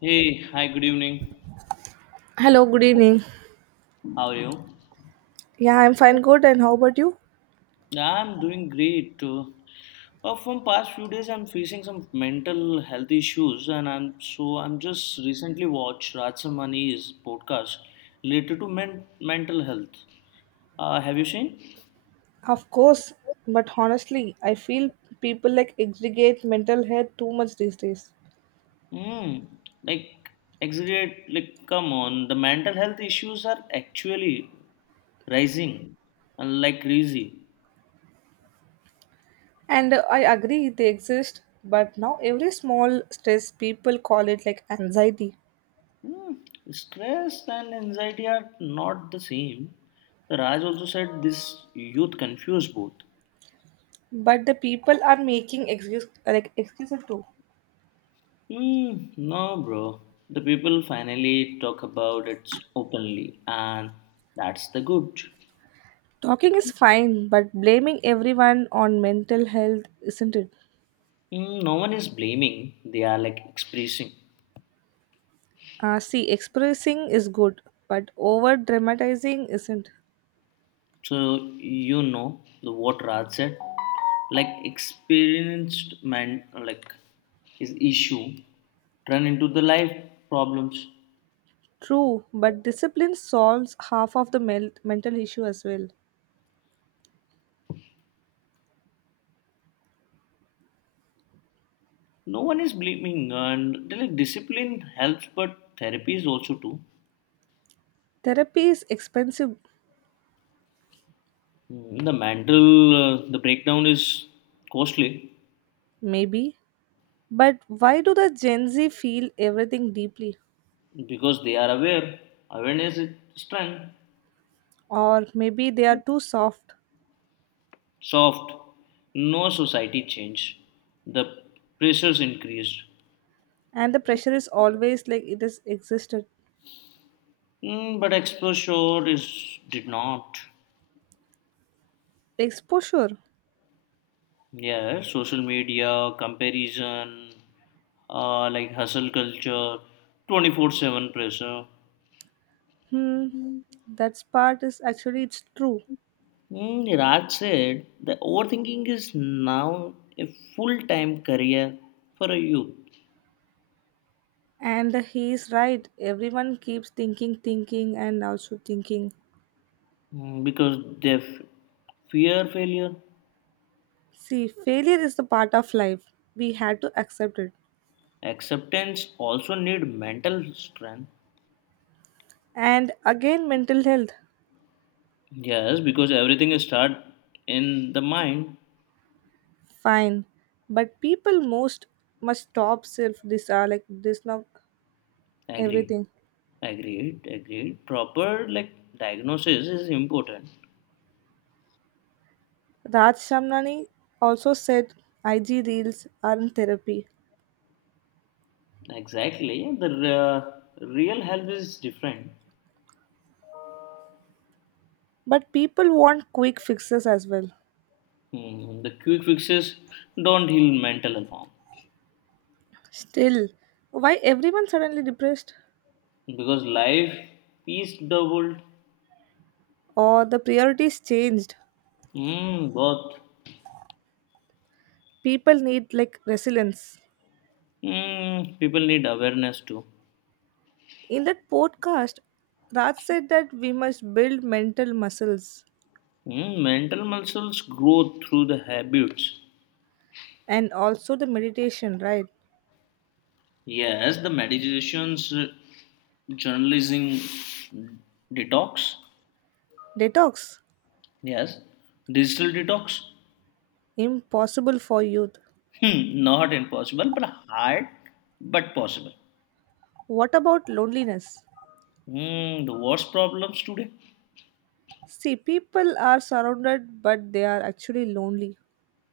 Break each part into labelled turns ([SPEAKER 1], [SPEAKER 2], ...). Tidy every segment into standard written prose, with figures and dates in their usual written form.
[SPEAKER 1] Hey, hi, good evening.
[SPEAKER 2] Hello, good evening.
[SPEAKER 1] How are you?
[SPEAKER 2] Yeah, I'm fine, good. And how about you?
[SPEAKER 1] I'm doing great. From past few days, I'm facing some mental health issues, and I'm just recently watched Rajsamani's podcast related to mental health. Have you seen?
[SPEAKER 2] Of course, but honestly, I feel people like exaggerate mental health too much these days.
[SPEAKER 1] Hmm. Like, exaggerate. Like, come on. The mental health issues are actually rising, and like crazy.
[SPEAKER 2] And I agree they exist, but now every small stress people call it like anxiety.
[SPEAKER 1] Hmm, stress and anxiety are not the same. The Raj also said this youth confuse both.
[SPEAKER 2] But the people are making excuse like excuses too.
[SPEAKER 1] Hmm, no, bro. The people finally talk about it openly, and that's the good.
[SPEAKER 2] Talking is fine, but blaming everyone on mental health isn't it?
[SPEAKER 1] Hmm, no one is blaming, they are like expressing.
[SPEAKER 2] See, expressing is good, but over dramatizing isn't.
[SPEAKER 1] So, you know, the what Raj said, like experienced man, like his issue turn into the life problems.
[SPEAKER 2] True, but discipline solves half of the mental issue as well.
[SPEAKER 1] No one is blaming, and the, like, discipline helps, but therapy is also too.
[SPEAKER 2] Therapy is expensive,
[SPEAKER 1] Mm, the mental, the breakdown is costly
[SPEAKER 2] maybe, but why do the Gen Z feel everything deeply?
[SPEAKER 1] because they are aware. Awareness is strength,
[SPEAKER 2] Or maybe they are too soft
[SPEAKER 1] soft. No society change. The pressures increased,
[SPEAKER 2] and the pressure is always like it has existed.
[SPEAKER 1] mm, but exposure is did not.
[SPEAKER 2] Exposure.
[SPEAKER 1] Yeah, social media comparison, like hustle culture, 24/7 pressure.
[SPEAKER 2] Hmm, that part is actually it's true.
[SPEAKER 1] Mm, Raj said the overthinking is now a full time career for a youth.
[SPEAKER 2] And he is right. Everyone keeps thinking, thinking, and also thinking.
[SPEAKER 1] Mm, because they fear failure.
[SPEAKER 2] See, failure is the part of life. We had to accept it.
[SPEAKER 1] Acceptance also need mental strength.
[SPEAKER 2] And again, mental health,
[SPEAKER 1] Yes, because everything is start in the mind.
[SPEAKER 2] fine, but people most must stop self this like this now
[SPEAKER 1] Agreed.
[SPEAKER 2] everything.
[SPEAKER 1] Agreed. Agreed. Proper like diagnosis is important.
[SPEAKER 2] Raj Shamnani also said IG reels are in therapy,
[SPEAKER 1] Exactly. The uh, real health is different.
[SPEAKER 2] but people want quick fixes as well.
[SPEAKER 1] Hmm, the quick fixes don't heal mental health.
[SPEAKER 2] Still, why everyone suddenly depressed?
[SPEAKER 1] Because life is doubled.
[SPEAKER 2] Or the priorities changed?
[SPEAKER 1] Mm, both.
[SPEAKER 2] People need like resilience.
[SPEAKER 1] Mm, people need awareness too.
[SPEAKER 2] In that podcast, Raj said that we must build mental muscles
[SPEAKER 1] Mm, mental muscles grow through the habits.
[SPEAKER 2] and also the meditation, right?
[SPEAKER 1] Yes, the meditations, journalism, detox.
[SPEAKER 2] Detox?
[SPEAKER 1] Yes, digital detox.
[SPEAKER 2] Impossible for youth.
[SPEAKER 1] Hmm, not impossible, but hard, but possible.
[SPEAKER 2] What about loneliness?
[SPEAKER 1] Hmm, the worst problems today.
[SPEAKER 2] See, people are surrounded, but they are actually lonely.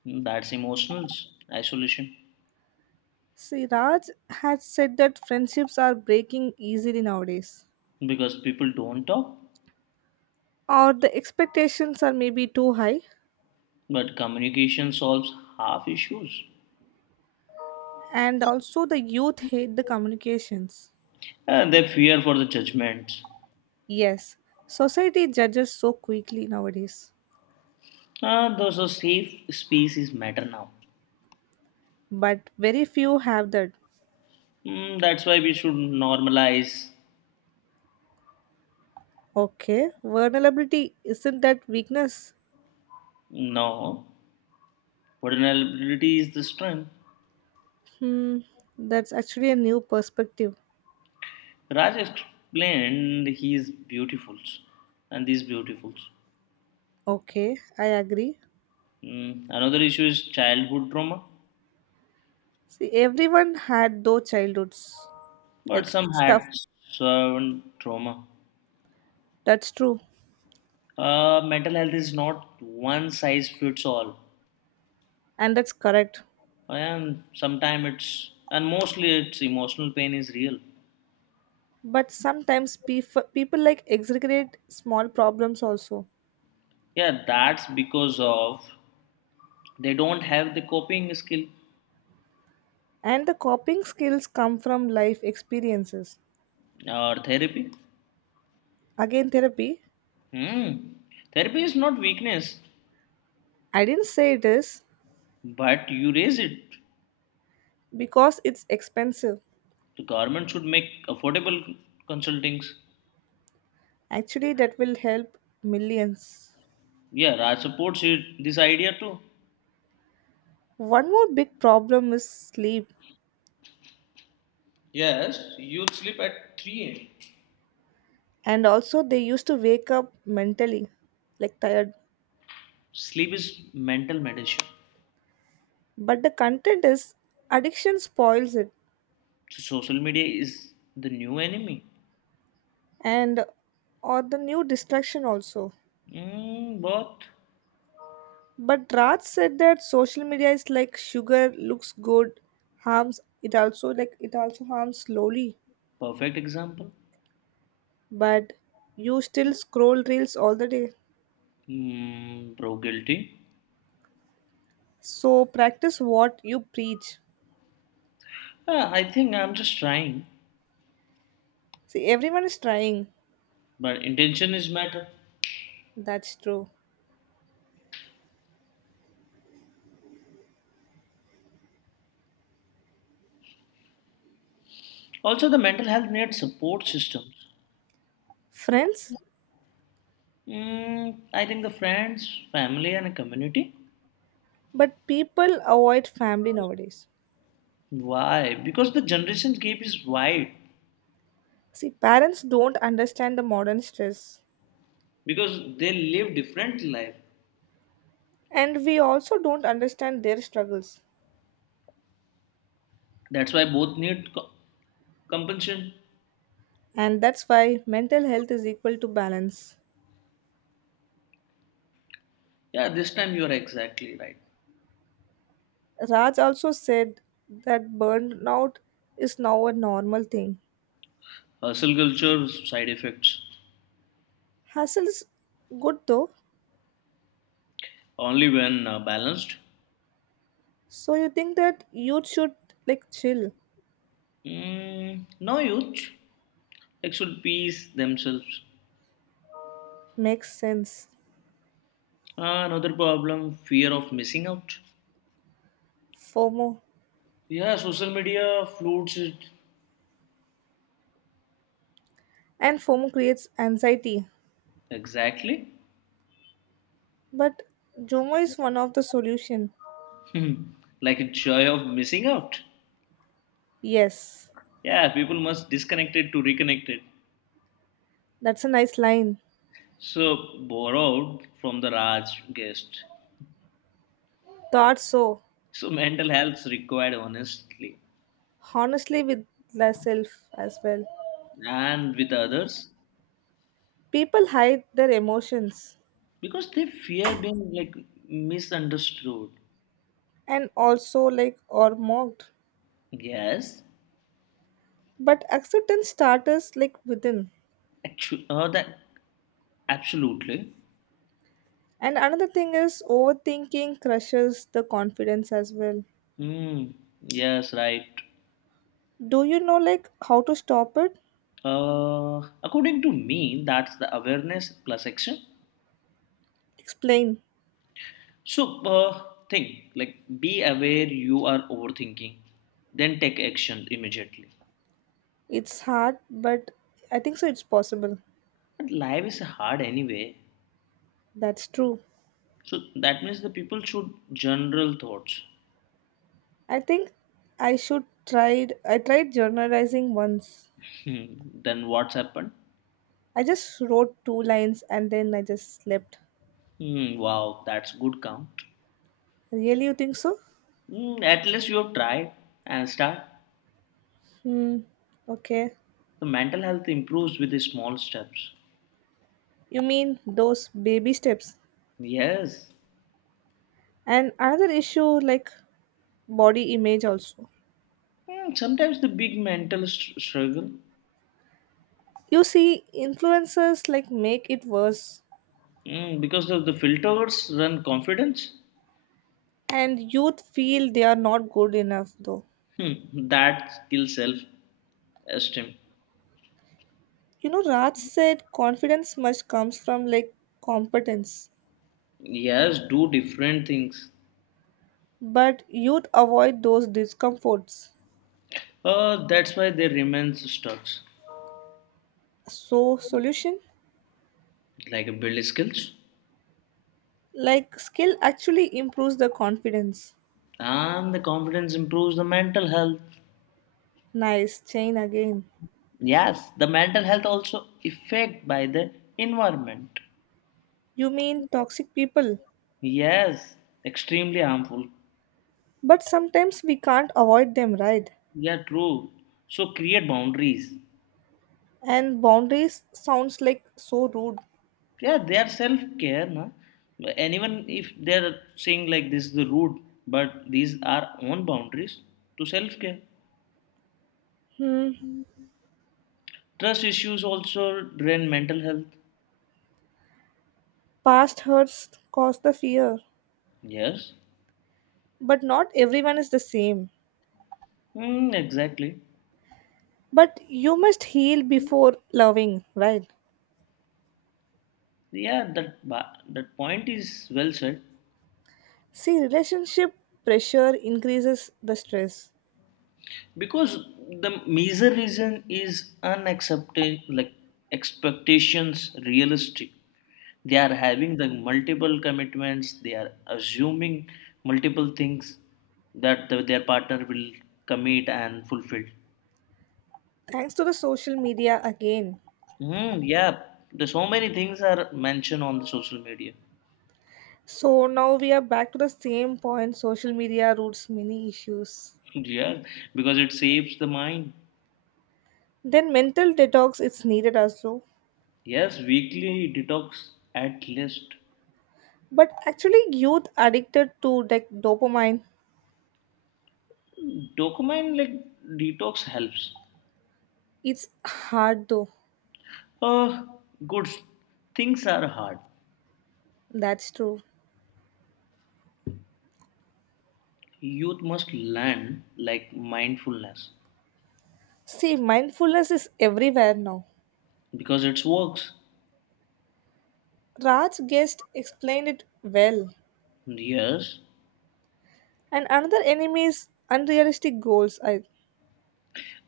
[SPEAKER 1] Hmm, that's emotional isolation
[SPEAKER 2] See, Raj has said that friendships are breaking easily nowadays,
[SPEAKER 1] because people don't talk.
[SPEAKER 2] or the expectations are maybe too high,
[SPEAKER 1] But communication solves half issues.
[SPEAKER 2] and also the youth hate the communications.
[SPEAKER 1] They fear for the judgments.
[SPEAKER 2] Yes, society judges so quickly nowadays,
[SPEAKER 1] Those are safe spaces matter now.
[SPEAKER 2] but very few have that.
[SPEAKER 1] Mm, that's why we should normalize.
[SPEAKER 2] Okay, vulnerability isn't that weakness?
[SPEAKER 1] No, vulnerability is the strength.
[SPEAKER 2] Hmm, that's actually a new perspective.
[SPEAKER 1] Raj explained he is beautiful, and these beautifuls.
[SPEAKER 2] Okay, I agree.
[SPEAKER 1] Mm, another issue is childhood trauma,
[SPEAKER 2] See, everyone had those childhoods.
[SPEAKER 1] but
[SPEAKER 2] Like,
[SPEAKER 1] some
[SPEAKER 2] it's tough.
[SPEAKER 1] had servant trauma.
[SPEAKER 2] That's true.
[SPEAKER 1] Mental health is not one size fits all.
[SPEAKER 2] And that's correct.
[SPEAKER 1] And sometimes it's and mostly it's emotional pain is real.
[SPEAKER 2] But sometimes people like exaggerate small problems also.
[SPEAKER 1] Yeah, that's because of they don't have the coping skill
[SPEAKER 2] And the coping skills come from life experiences.
[SPEAKER 1] or therapy.
[SPEAKER 2] Again, therapy.
[SPEAKER 1] Hmm, therapy is not weakness,
[SPEAKER 2] I didn't say it is
[SPEAKER 1] but you raise it.
[SPEAKER 2] because it's expensive.
[SPEAKER 1] The government should make affordable consultings.
[SPEAKER 2] Actually, that will help millions.
[SPEAKER 1] Yeah, Raj supports it, this idea too.
[SPEAKER 2] One more big problem is sleep.
[SPEAKER 1] Yes, youth sleep at 3 a.m.
[SPEAKER 2] And also they used to wake up mentally like tired,
[SPEAKER 1] Sleep is mental medicine.
[SPEAKER 2] but the content is addiction spoils it,
[SPEAKER 1] So social media is the new enemy,
[SPEAKER 2] and or the new distraction also.
[SPEAKER 1] mm, but
[SPEAKER 2] But Raj said that social media is like sugar, looks good, harms it also, like it also harms slowly.
[SPEAKER 1] perfect example.
[SPEAKER 2] But you still scroll reels all the day,
[SPEAKER 1] Mm, pro guilty.
[SPEAKER 2] so practice what you preach.
[SPEAKER 1] I think I'm just trying,
[SPEAKER 2] See, everyone is trying.
[SPEAKER 1] but intention is matter.
[SPEAKER 2] That's true.
[SPEAKER 1] Also, the mental health needs support systems.
[SPEAKER 2] Friends,
[SPEAKER 1] Mm, I think the friends, family, and a community.
[SPEAKER 2] but people avoid family nowadays.
[SPEAKER 1] Why? Because the generation gap is wide.
[SPEAKER 2] See, parents don't understand the modern stress,
[SPEAKER 1] Because they live different life.
[SPEAKER 2] and we also don't understand their struggles.
[SPEAKER 1] That's why both need compensation.
[SPEAKER 2] And that's why mental health is equal to balance.
[SPEAKER 1] Yeah, this time you are exactly right.
[SPEAKER 2] Raj also said that burnout is now a normal thing.
[SPEAKER 1] Hustle culture side effects
[SPEAKER 2] Hustle's good though,
[SPEAKER 1] only when balanced.
[SPEAKER 2] so you think that youth should like chill.
[SPEAKER 1] Mm, no youth. They should peace themselves.
[SPEAKER 2] Makes sense.
[SPEAKER 1] Ah, another problem fear of missing out.
[SPEAKER 2] FOMO.
[SPEAKER 1] Yeah, social media floods it.
[SPEAKER 2] And FOMO creates anxiety.
[SPEAKER 1] Exactly.
[SPEAKER 2] But Jomo is one of the solution.
[SPEAKER 1] Hmm. Like a joy of missing out.
[SPEAKER 2] Yes,
[SPEAKER 1] Yeah, people must disconnect it to reconnect it.
[SPEAKER 2] that's a nice line.
[SPEAKER 1] So, borrowed from the Raj guest.
[SPEAKER 2] Thought so.
[SPEAKER 1] So, mental health is required honestly
[SPEAKER 2] Honestly with myself as well.
[SPEAKER 1] and with others
[SPEAKER 2] People hide their emotions,
[SPEAKER 1] because they fear being like misunderstood.
[SPEAKER 2] and also like are mocked.
[SPEAKER 1] Yes,
[SPEAKER 2] But acceptance starts like within.
[SPEAKER 1] actually, that absolutely.
[SPEAKER 2] And another thing is overthinking crushes the confidence as well.
[SPEAKER 1] Hmm. Yes, right.
[SPEAKER 2] Do you know like how to stop it?
[SPEAKER 1] According to me, that's the awareness plus action.
[SPEAKER 2] Explain.
[SPEAKER 1] So, think like be aware you are overthinking, then take action immediately.
[SPEAKER 2] It's hard, but I think so it's possible.
[SPEAKER 1] But life is hard anyway.
[SPEAKER 2] That's true.
[SPEAKER 1] So, that means the people should general thoughts.
[SPEAKER 2] I think I tried journalizing once.
[SPEAKER 1] Hmm, then what's happened?
[SPEAKER 2] I just wrote two lines and then I just slept.
[SPEAKER 1] Hmm, wow, that's good count.
[SPEAKER 2] Really, you think so?
[SPEAKER 1] Hmm, at least you have tried and start.
[SPEAKER 2] Hmm. Okay.
[SPEAKER 1] The mental health improves with the small steps.
[SPEAKER 2] You mean those baby steps?
[SPEAKER 1] Yes.
[SPEAKER 2] And another issue like body image also.
[SPEAKER 1] Hmm, sometimes the big mental struggle.
[SPEAKER 2] You see, influencers like make it worse,
[SPEAKER 1] Mm, because the filters run confidence.
[SPEAKER 2] and youth feel they are not good enough though.
[SPEAKER 1] Hmm, that kills self esteem.
[SPEAKER 2] You know, Raj said confidence much comes from like competence,
[SPEAKER 1] Yes, do different things.
[SPEAKER 2] but youth avoid those discomforts.
[SPEAKER 1] That's why they remain stuck.
[SPEAKER 2] So, solution
[SPEAKER 1] Like a build skills.
[SPEAKER 2] like skill actually improves the confidence.
[SPEAKER 1] And the confidence improves the mental health.
[SPEAKER 2] Nice chain again.
[SPEAKER 1] Yes, the mental health also affected by the environment.
[SPEAKER 2] You mean toxic people?
[SPEAKER 1] Yes, extremely harmful.
[SPEAKER 2] But sometimes we can't avoid them, right?
[SPEAKER 1] Yeah, true. So create boundaries.
[SPEAKER 2] And boundaries sounds like so rude.
[SPEAKER 1] Yeah, they are self-care na? Anyone if they're saying like this is the route, but these are own boundaries to self-care.
[SPEAKER 2] Hmm.
[SPEAKER 1] Trust issues also drain mental health.
[SPEAKER 2] Past hurts cause the fear.
[SPEAKER 1] Yes.
[SPEAKER 2] But not everyone is the same.
[SPEAKER 1] Mm, exactly.
[SPEAKER 2] But you must heal before loving, right?
[SPEAKER 1] Yeah, that that point is well said.
[SPEAKER 2] See, relationship pressure increases the stress.
[SPEAKER 1] Because the major reason is unaccepted like expectations realistic, they are having the multiple commitments, they are assuming multiple things that their partner will commit and fulfill.
[SPEAKER 2] Thanks to the social media again.
[SPEAKER 1] Hmm. Yeah, there's so many things are mentioned on the social media.
[SPEAKER 2] So now we are back to the same point social media roots many issues.
[SPEAKER 1] Yeah, because it saves the mind.
[SPEAKER 2] Then mental detox is needed also.
[SPEAKER 1] Yes, weekly detox at least.
[SPEAKER 2] But actually, youth addicted to like dopamine,
[SPEAKER 1] Dopamine like detox helps.
[SPEAKER 2] it's hard though.
[SPEAKER 1] Uh, Good. Things are hard.
[SPEAKER 2] That's true.
[SPEAKER 1] Youth must learn like mindfulness
[SPEAKER 2] See, mindfulness is everywhere now.
[SPEAKER 1] because it works.
[SPEAKER 2] Raj Guest explained it well.
[SPEAKER 1] Yes.
[SPEAKER 2] And another enemy is unrealistic goals. I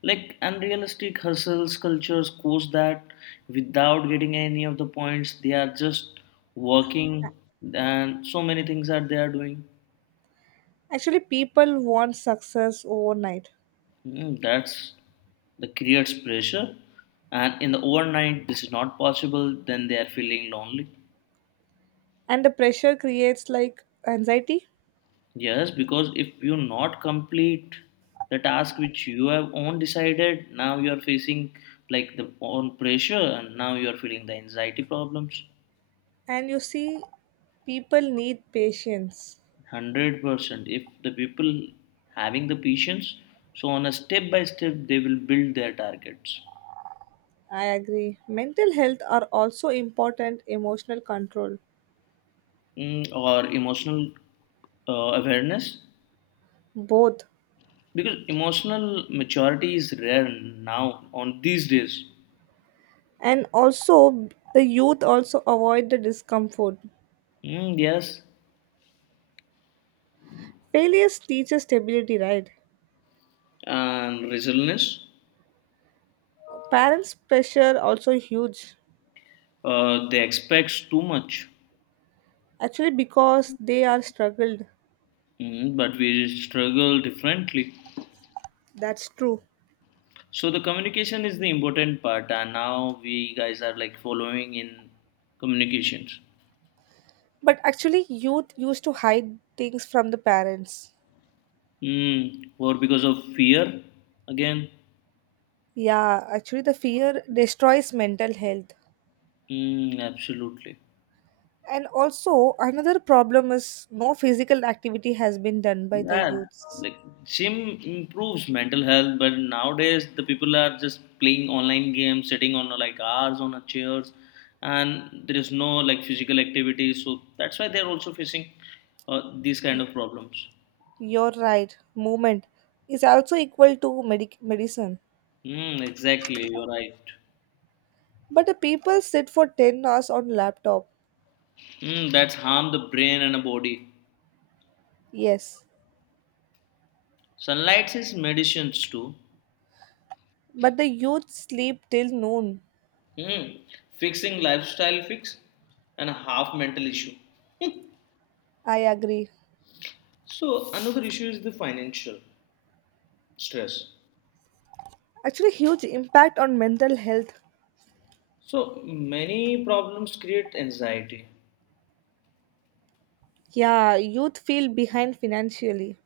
[SPEAKER 1] Like unrealistic hustles cultures coach that without getting any of the points, they are just working and so many things that they are doing.
[SPEAKER 2] actually people want success overnight,
[SPEAKER 1] Mm, that's that creates pressure. And in the overnight, this is not possible, then they are feeling lonely.
[SPEAKER 2] and the pressure creates like anxiety.
[SPEAKER 1] Yes, because if you not complete the task which you have own decided, now you are facing like the own pressure and now you are feeling the anxiety problems.
[SPEAKER 2] And you see, people need patience.
[SPEAKER 1] 100% if the people having the patience, so on a step by step they will build their targets.
[SPEAKER 2] I agree. Mental health are also important emotional control.
[SPEAKER 1] Mm, or emotional awareness
[SPEAKER 2] Both,
[SPEAKER 1] because emotional maturity is rare now on these days.
[SPEAKER 2] and also the youth also avoid the discomfort.
[SPEAKER 1] Mm, yes,
[SPEAKER 2] Failures teaches stability, right?
[SPEAKER 1] and resilience.
[SPEAKER 2] Parents pressure also huge,
[SPEAKER 1] They expect too much,
[SPEAKER 2] actually because they are struggled.
[SPEAKER 1] mm, but we struggle differently.
[SPEAKER 2] That's true,
[SPEAKER 1] So the communication is the important part, and now we guys are like following in communications.
[SPEAKER 2] but actually youth used to hide things from the parents.
[SPEAKER 1] Mm, or because of fear again?
[SPEAKER 2] Yeah, actually the fear destroys mental health,
[SPEAKER 1] Mm, absolutely.
[SPEAKER 2] and also another problem is no physical activity has been done by the
[SPEAKER 1] Yeah,
[SPEAKER 2] youths.
[SPEAKER 1] like gym improves mental health, but nowadays the people are just playing online games, sitting on like hours on a chairs, and there is no like physical activity. So that's why they're also facing these kind
[SPEAKER 2] Y-
[SPEAKER 1] of problems.
[SPEAKER 2] you're right, movement is also equal to medicine.
[SPEAKER 1] Mm, exactly, you're right.
[SPEAKER 2] But the people sit for 10 hours on laptop.
[SPEAKER 1] Mm, that's harm the brain and the body.
[SPEAKER 2] Yes.
[SPEAKER 1] Sunlight is medicines too.
[SPEAKER 2] But the youth sleep till noon.
[SPEAKER 1] Mm, fixing lifestyle fix and a half mental issue.
[SPEAKER 2] I agree.
[SPEAKER 1] So another issue is the financial stress.
[SPEAKER 2] Actually huge impact on mental health.
[SPEAKER 1] So many problems create anxiety.
[SPEAKER 2] Yeah, youth feel behind financially.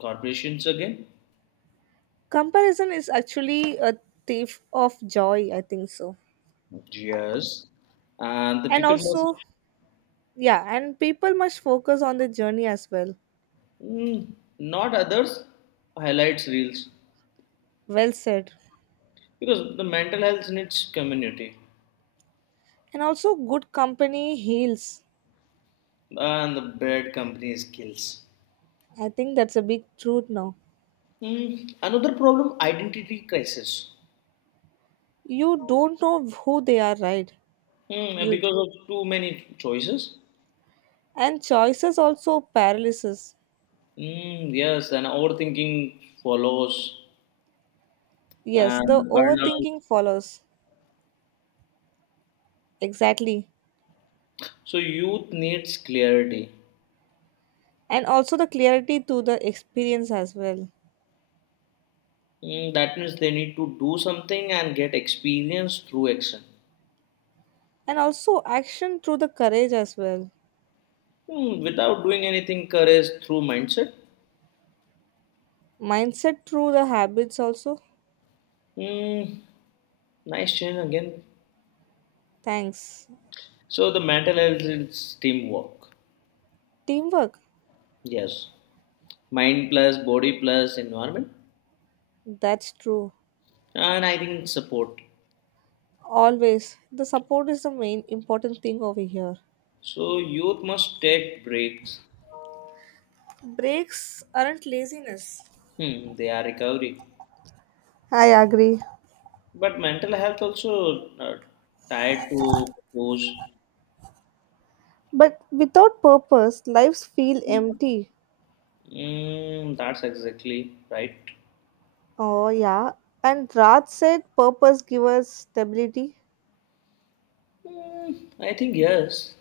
[SPEAKER 1] Corporations again,
[SPEAKER 2] Comparison is actually a thief of joy, I think so.
[SPEAKER 1] yes, and the
[SPEAKER 2] And
[SPEAKER 1] people who
[SPEAKER 2] also, yeah, and people must focus on the journey as well.
[SPEAKER 1] mm, not others highlights reels
[SPEAKER 2] Well said.
[SPEAKER 1] because the mental health needs community
[SPEAKER 2] And also good company heals.
[SPEAKER 1] and the bad companies kills.
[SPEAKER 2] I think that's a big truth now.
[SPEAKER 1] Mm, another problem identity crisis,
[SPEAKER 2] You don't know who they are, right?
[SPEAKER 1] mm,
[SPEAKER 2] Youth.
[SPEAKER 1] because of too many choices.
[SPEAKER 2] And choices also paralysis.
[SPEAKER 1] Mm, yes, and overthinking follows
[SPEAKER 2] Yes, the
[SPEAKER 1] and burnout.
[SPEAKER 2] overthinking follows. Exactly.
[SPEAKER 1] So youth needs clarity.
[SPEAKER 2] And also the clarity through the experience as well.
[SPEAKER 1] Mm, that means they need to do something and get experience through action.
[SPEAKER 2] And also action through the courage as well.
[SPEAKER 1] Hmm, without doing anything, courage through mindset.
[SPEAKER 2] Mindset through the habits also.
[SPEAKER 1] Hmm, nice change again.
[SPEAKER 2] Thanks.
[SPEAKER 1] So the mental health is teamwork.
[SPEAKER 2] Teamwork.
[SPEAKER 1] Yes, mind plus body plus environment,
[SPEAKER 2] That's true.
[SPEAKER 1] and I think support.
[SPEAKER 2] Always. The support is the main important thing over here.
[SPEAKER 1] So youth must take breaks.
[SPEAKER 2] Breaks aren't laziness.
[SPEAKER 1] Hmm, they are recovery,
[SPEAKER 2] I agree.
[SPEAKER 1] but mental health also tied to those.
[SPEAKER 2] But without purpose, lives feel empty.
[SPEAKER 1] Mm, that's exactly right.
[SPEAKER 2] Oh, yeah. And Raj said purpose gives us stability.
[SPEAKER 1] Mm, I think yes.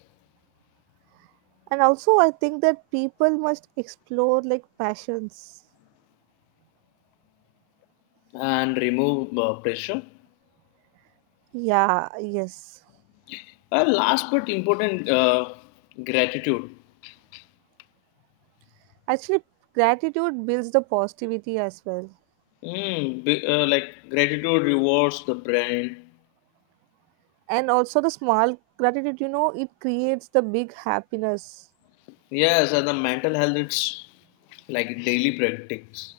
[SPEAKER 2] And also, I think that people must explore like passions.
[SPEAKER 1] And remove pressure.
[SPEAKER 2] Yeah, yes.
[SPEAKER 1] Last but important, gratitude.
[SPEAKER 2] Actually, gratitude builds the positivity as well.
[SPEAKER 1] Mm, be, like gratitude rewards the brain.
[SPEAKER 2] And also, the small gratitude, you know, it creates the big happiness.
[SPEAKER 1] Yes, and the mental health. It's like daily practice,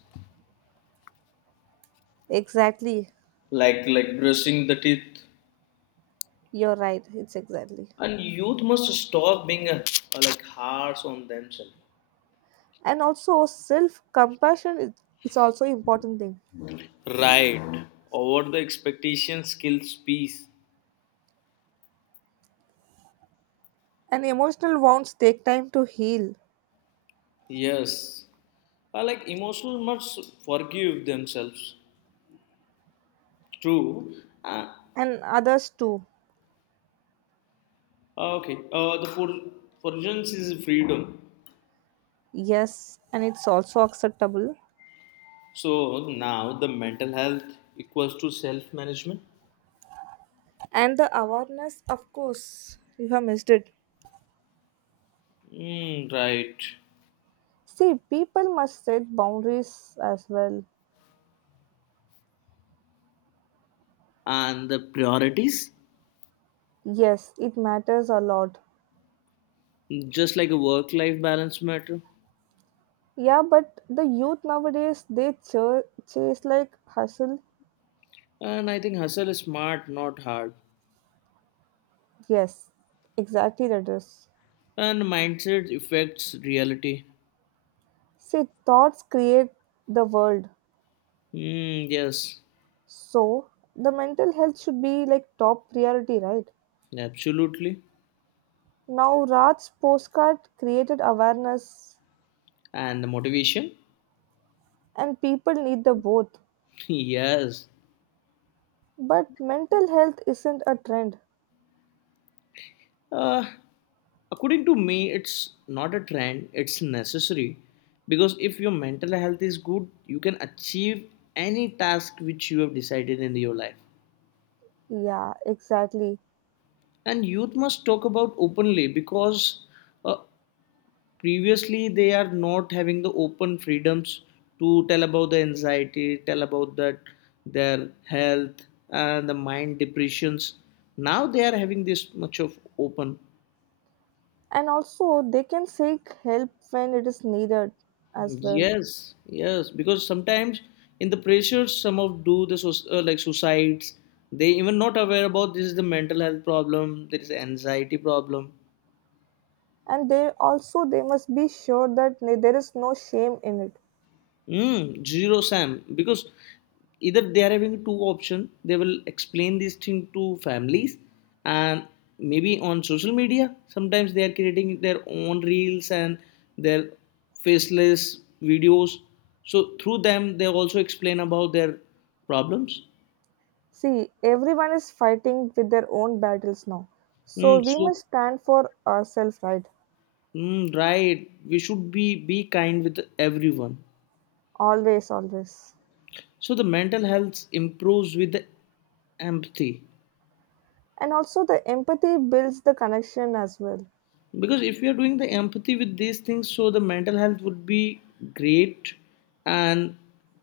[SPEAKER 2] Exactly.
[SPEAKER 1] like brushing the teeth.
[SPEAKER 2] You're right. It's exactly.
[SPEAKER 1] And youth must stop being like harsh on themselves.
[SPEAKER 2] And also, self compassion is also important thing.
[SPEAKER 1] Right. Over the expectation skills peace.
[SPEAKER 2] And emotional wounds take time to heal,
[SPEAKER 1] Yes. Like emotional must forgive themselves. True. Uh,
[SPEAKER 2] and others too.
[SPEAKER 1] Okay, the for forgence is freedom.
[SPEAKER 2] Yes, and it's also acceptable.
[SPEAKER 1] So now the mental health equals to self management.
[SPEAKER 2] And the awareness, of course, you have missed it.
[SPEAKER 1] Mm, right.
[SPEAKER 2] See, people must set boundaries as well.
[SPEAKER 1] And the priorities,
[SPEAKER 2] Yes, it matters a lot.
[SPEAKER 1] just like a work life balance matter.
[SPEAKER 2] Yeah, but the youth nowadays they chase like hustle.
[SPEAKER 1] And I think hustle is smart, not hard.
[SPEAKER 2] Yes, exactly that is.
[SPEAKER 1] And mindset affects reality.
[SPEAKER 2] See, thoughts create the world.
[SPEAKER 1] Mm, yes,
[SPEAKER 2] So the mental health should be like top priority, right?
[SPEAKER 1] absolutely.
[SPEAKER 2] Now Raj's postcard created awareness
[SPEAKER 1] And the motivation,
[SPEAKER 2] and people need the both.
[SPEAKER 1] yes.
[SPEAKER 2] But mental health isn't a trend.
[SPEAKER 1] Uh, According to me, it's not a trend, it's necessary because if your mental health is good, you can achieve any task which you have decided in your life.
[SPEAKER 2] Yeah, exactly.
[SPEAKER 1] And youth must talk about openly because uh, previously they are not having the open freedoms to tell about the anxiety, tell about that their health and the mind depressions. Now they are having this much of open.
[SPEAKER 2] And also they can seek help when it is needed as well.
[SPEAKER 1] Yes, yes, because sometimes in the pressure, some of do the like suicides. They even not aware about this is the mental health problem. There is anxiety problem.
[SPEAKER 2] And they also they must be sure that there is no shame in it.
[SPEAKER 1] Mm, zero Sam, because either they are having two option. They will explain this thing to families, and maybe on social media. Sometimes they are creating their own reels and their faceless videos. So through them, they also explain about their problems.
[SPEAKER 2] See, everyone is fighting with their own battles now. So
[SPEAKER 1] Mm,
[SPEAKER 2] we
[SPEAKER 1] so,
[SPEAKER 2] must stand for ourselves, right?
[SPEAKER 1] mm, right. We should be kind with everyone.
[SPEAKER 2] Always, always.
[SPEAKER 1] So the mental health improves with the empathy.
[SPEAKER 2] And also the empathy builds the connection as well.
[SPEAKER 1] Because if we are doing the empathy with these things, so the mental health would be great, and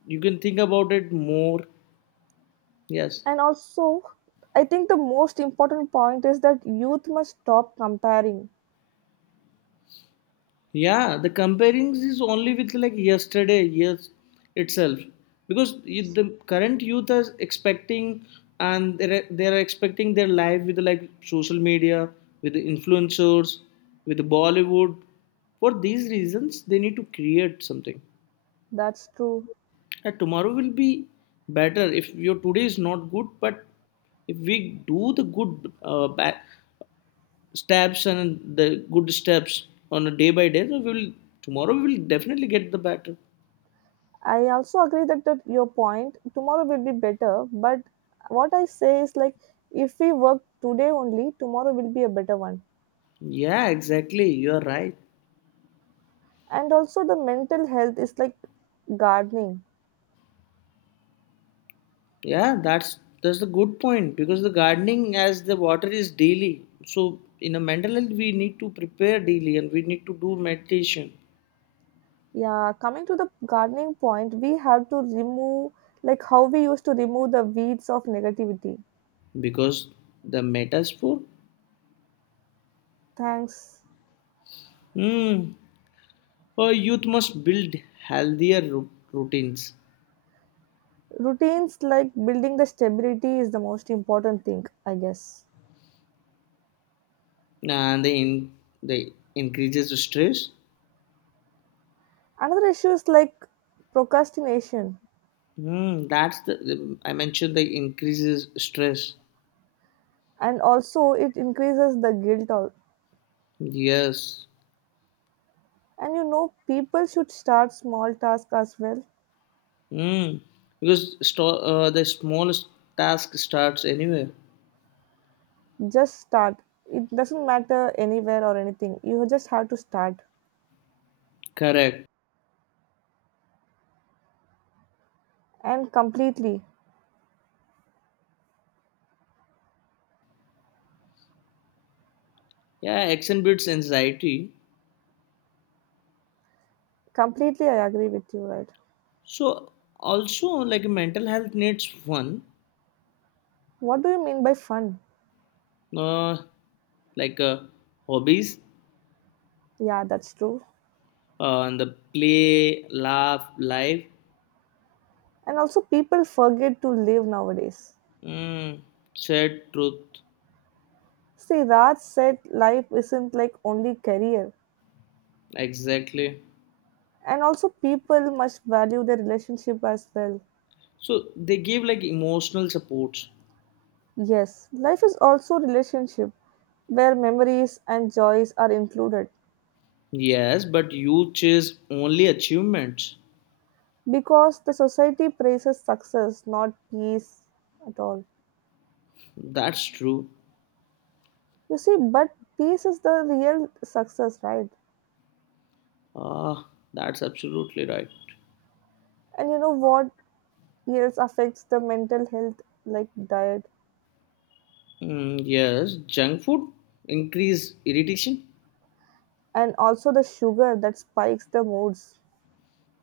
[SPEAKER 1] you can think about it more. Yes.
[SPEAKER 2] And also, I think the most important point is that youth must stop comparing.
[SPEAKER 1] Yeah, the comparing is only with like yesterday, years itself, because the current youth is expecting, and they're expecting their life with like social media, with the influencers, with the Bollywood. For these reasons, they need to create something.
[SPEAKER 2] That's true.
[SPEAKER 1] And tomorrow will be better if your today is not good, but if we do the good back steps and the good steps on a day by day, so we'll tomorrow we will definitely get the better.
[SPEAKER 2] I also agree that, that your point tomorrow will be better, but what I say is like if we work today only, tomorrow will be a better one.
[SPEAKER 1] Yeah, exactly, you are right.
[SPEAKER 2] And also, the mental health is like gardening.
[SPEAKER 1] Yeah, that's the good point because the gardening as the water is daily, so in a mental health we need to prepare daily and we need to do meditation
[SPEAKER 2] Yeah, coming to the gardening point, we have to remove like how we used to remove the weeds of negativity.
[SPEAKER 1] because the metaphor.
[SPEAKER 2] Thanks.
[SPEAKER 1] Hmm, a youth must build healthier routines
[SPEAKER 2] Routines like building the stability is the most important thing, I guess.
[SPEAKER 1] and the in the increases the stress.
[SPEAKER 2] Another issue is like procrastination,
[SPEAKER 1] Mm, that's the I mentioned the increases stress.
[SPEAKER 2] and also it increases the guilt. All
[SPEAKER 1] Yes.
[SPEAKER 2] and you know people should start small tasks as well.
[SPEAKER 1] Mm, because the smallest task starts anywhere.
[SPEAKER 2] Just start, it doesn't matter anywhere or anything, you just have to start
[SPEAKER 1] Correct.
[SPEAKER 2] and completely
[SPEAKER 1] Yeah, action beats anxiety.
[SPEAKER 2] completely I agree with you, right?
[SPEAKER 1] So also like mental health needs fun,
[SPEAKER 2] What do you mean by fun?
[SPEAKER 1] uh, like hobbies,
[SPEAKER 2] Yeah, that's true.
[SPEAKER 1] and the play, laugh, life,
[SPEAKER 2] And also people forget to live nowadays.
[SPEAKER 1] mm, said truth
[SPEAKER 2] See, Raj said life isn't like only career,
[SPEAKER 1] exactly.
[SPEAKER 2] and also people must value their relationship as well.
[SPEAKER 1] So they give like emotional supports.
[SPEAKER 2] Yes, life is also relationship where memories and joys are included,
[SPEAKER 1] Yes, but you chase only achievements.
[SPEAKER 2] because the society praises success, not peace at all.
[SPEAKER 1] That's true.
[SPEAKER 2] You see, but peace is the real success, right?
[SPEAKER 1] Ah, that's absolutely right.
[SPEAKER 2] And you know what else affects the mental health, like diet,
[SPEAKER 1] Mm, yes, junk food increase irritation.
[SPEAKER 2] and also the sugar that spikes the moods.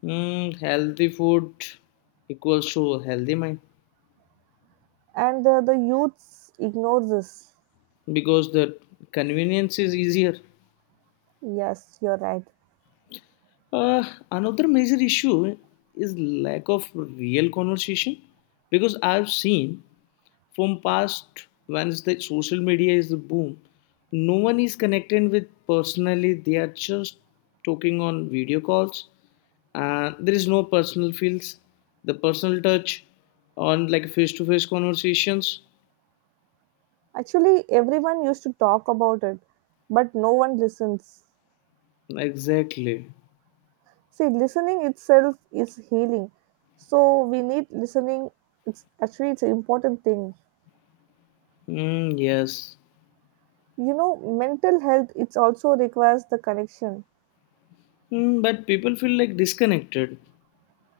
[SPEAKER 1] Mm, healthy food equals to healthy mind
[SPEAKER 2] And the youths ignore this.
[SPEAKER 1] because the convenience is easier.
[SPEAKER 2] Yes, you're right.
[SPEAKER 1] Uh, Another major issue is lack of real conversation because I've seen from past once the social media is the boom, no one is connected with personally, they are just talking on video calls. There is no personal feels, the personal touch on like face-to-face conversations.
[SPEAKER 2] Actually everyone used to talk about it, but no one listens.
[SPEAKER 1] Exactly.
[SPEAKER 2] See, listening itself is healing, so we need listening, it's actually it's an important thing.
[SPEAKER 1] Mm, yes.
[SPEAKER 2] You know mental health it's also requires the connection.
[SPEAKER 1] Mm, but people feel like disconnected.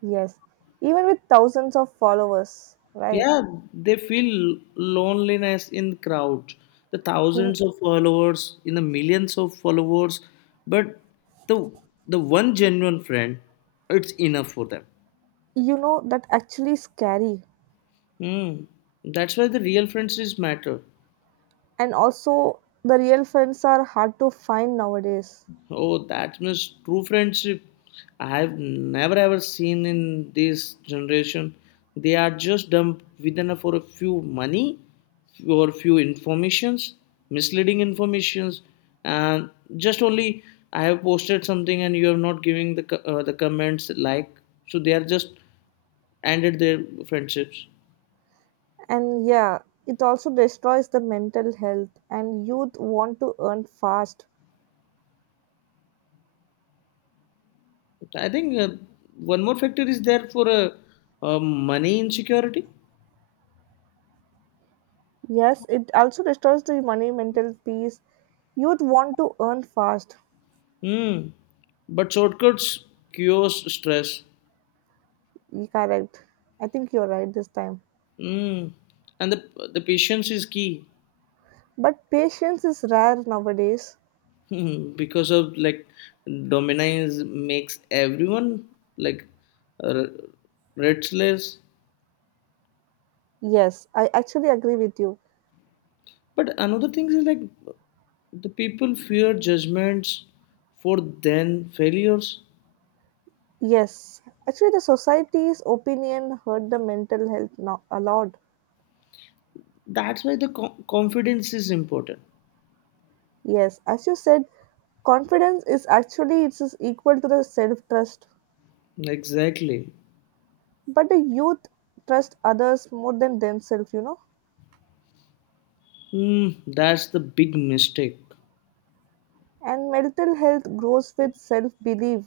[SPEAKER 2] Yes, even with thousands of followers, right?
[SPEAKER 1] Yeah, they feel loneliness in crowd. The
[SPEAKER 2] you,
[SPEAKER 1] thousands of followers, in the millions of followers, but the the one genuine friend, it's enough for them.
[SPEAKER 2] you know that actually scary.
[SPEAKER 1] Hmm. That's why the real friendships matter.
[SPEAKER 2] And also the real friends are hard to find nowadays.
[SPEAKER 1] Oh, that means true friendship. I've never ever seen in this generation. They are just dumped within a, for a few money, for a few informations, misleading informations, and just only I have posted something and you are not giving the the comments like. So they are just ended their friendships.
[SPEAKER 2] And yeah, it also destroys the mental health, and youth want to earn fast.
[SPEAKER 1] I think one more factor is there for money insecurity.
[SPEAKER 2] Yes, it also destroys the money, mental peace. Youth want to earn fast.
[SPEAKER 1] Mm. But shortcuts cures stress.
[SPEAKER 2] Correct. I think you're right this time.
[SPEAKER 1] Mm. And the patience is key.
[SPEAKER 2] But patience is rare nowadays.
[SPEAKER 1] Hmm. Because of like dominance makes everyone like uh, restless.
[SPEAKER 2] Yes, I actually agree with you.
[SPEAKER 1] But another thing is like the people fear judgments for then failures.
[SPEAKER 2] Yes, actually, the society's opinion hurt the mental health now a lot.
[SPEAKER 1] That's why the confidence is important.
[SPEAKER 2] Yes, as you said, confidence is actually it's is equal to the self trust.
[SPEAKER 1] Exactly.
[SPEAKER 2] But the youth trust others more than themselves, you know.
[SPEAKER 1] Mm, that's the big mistake.
[SPEAKER 2] And mental health grows with self belief.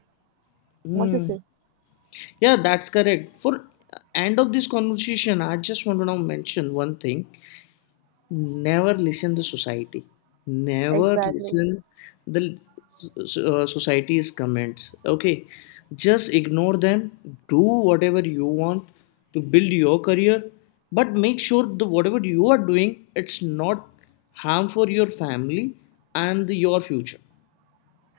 [SPEAKER 2] What you
[SPEAKER 1] Hmm.
[SPEAKER 2] say?
[SPEAKER 1] Yeah, that's correct. For end of this conversation, I just want to now mention one thing. Never listen to society. Never
[SPEAKER 2] Exactly.
[SPEAKER 1] listen the society's comments. Okay, just ignore them. Do whatever you want to build your career, but make sure the whatever you are doing, it's not harm for your family and your future.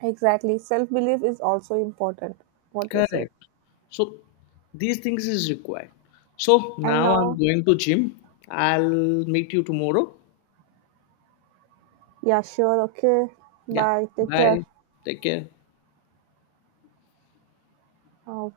[SPEAKER 2] Exactly. Self belief is also important. What you say?
[SPEAKER 1] Correct. So these things is required. So
[SPEAKER 2] And
[SPEAKER 1] now I'm
[SPEAKER 2] now,
[SPEAKER 1] going to gym. I'll meet you tomorrow.
[SPEAKER 2] yeah, sure, okay.
[SPEAKER 1] Yeah.
[SPEAKER 2] Bye. Take care.
[SPEAKER 1] Bye. Take care.
[SPEAKER 2] Uh,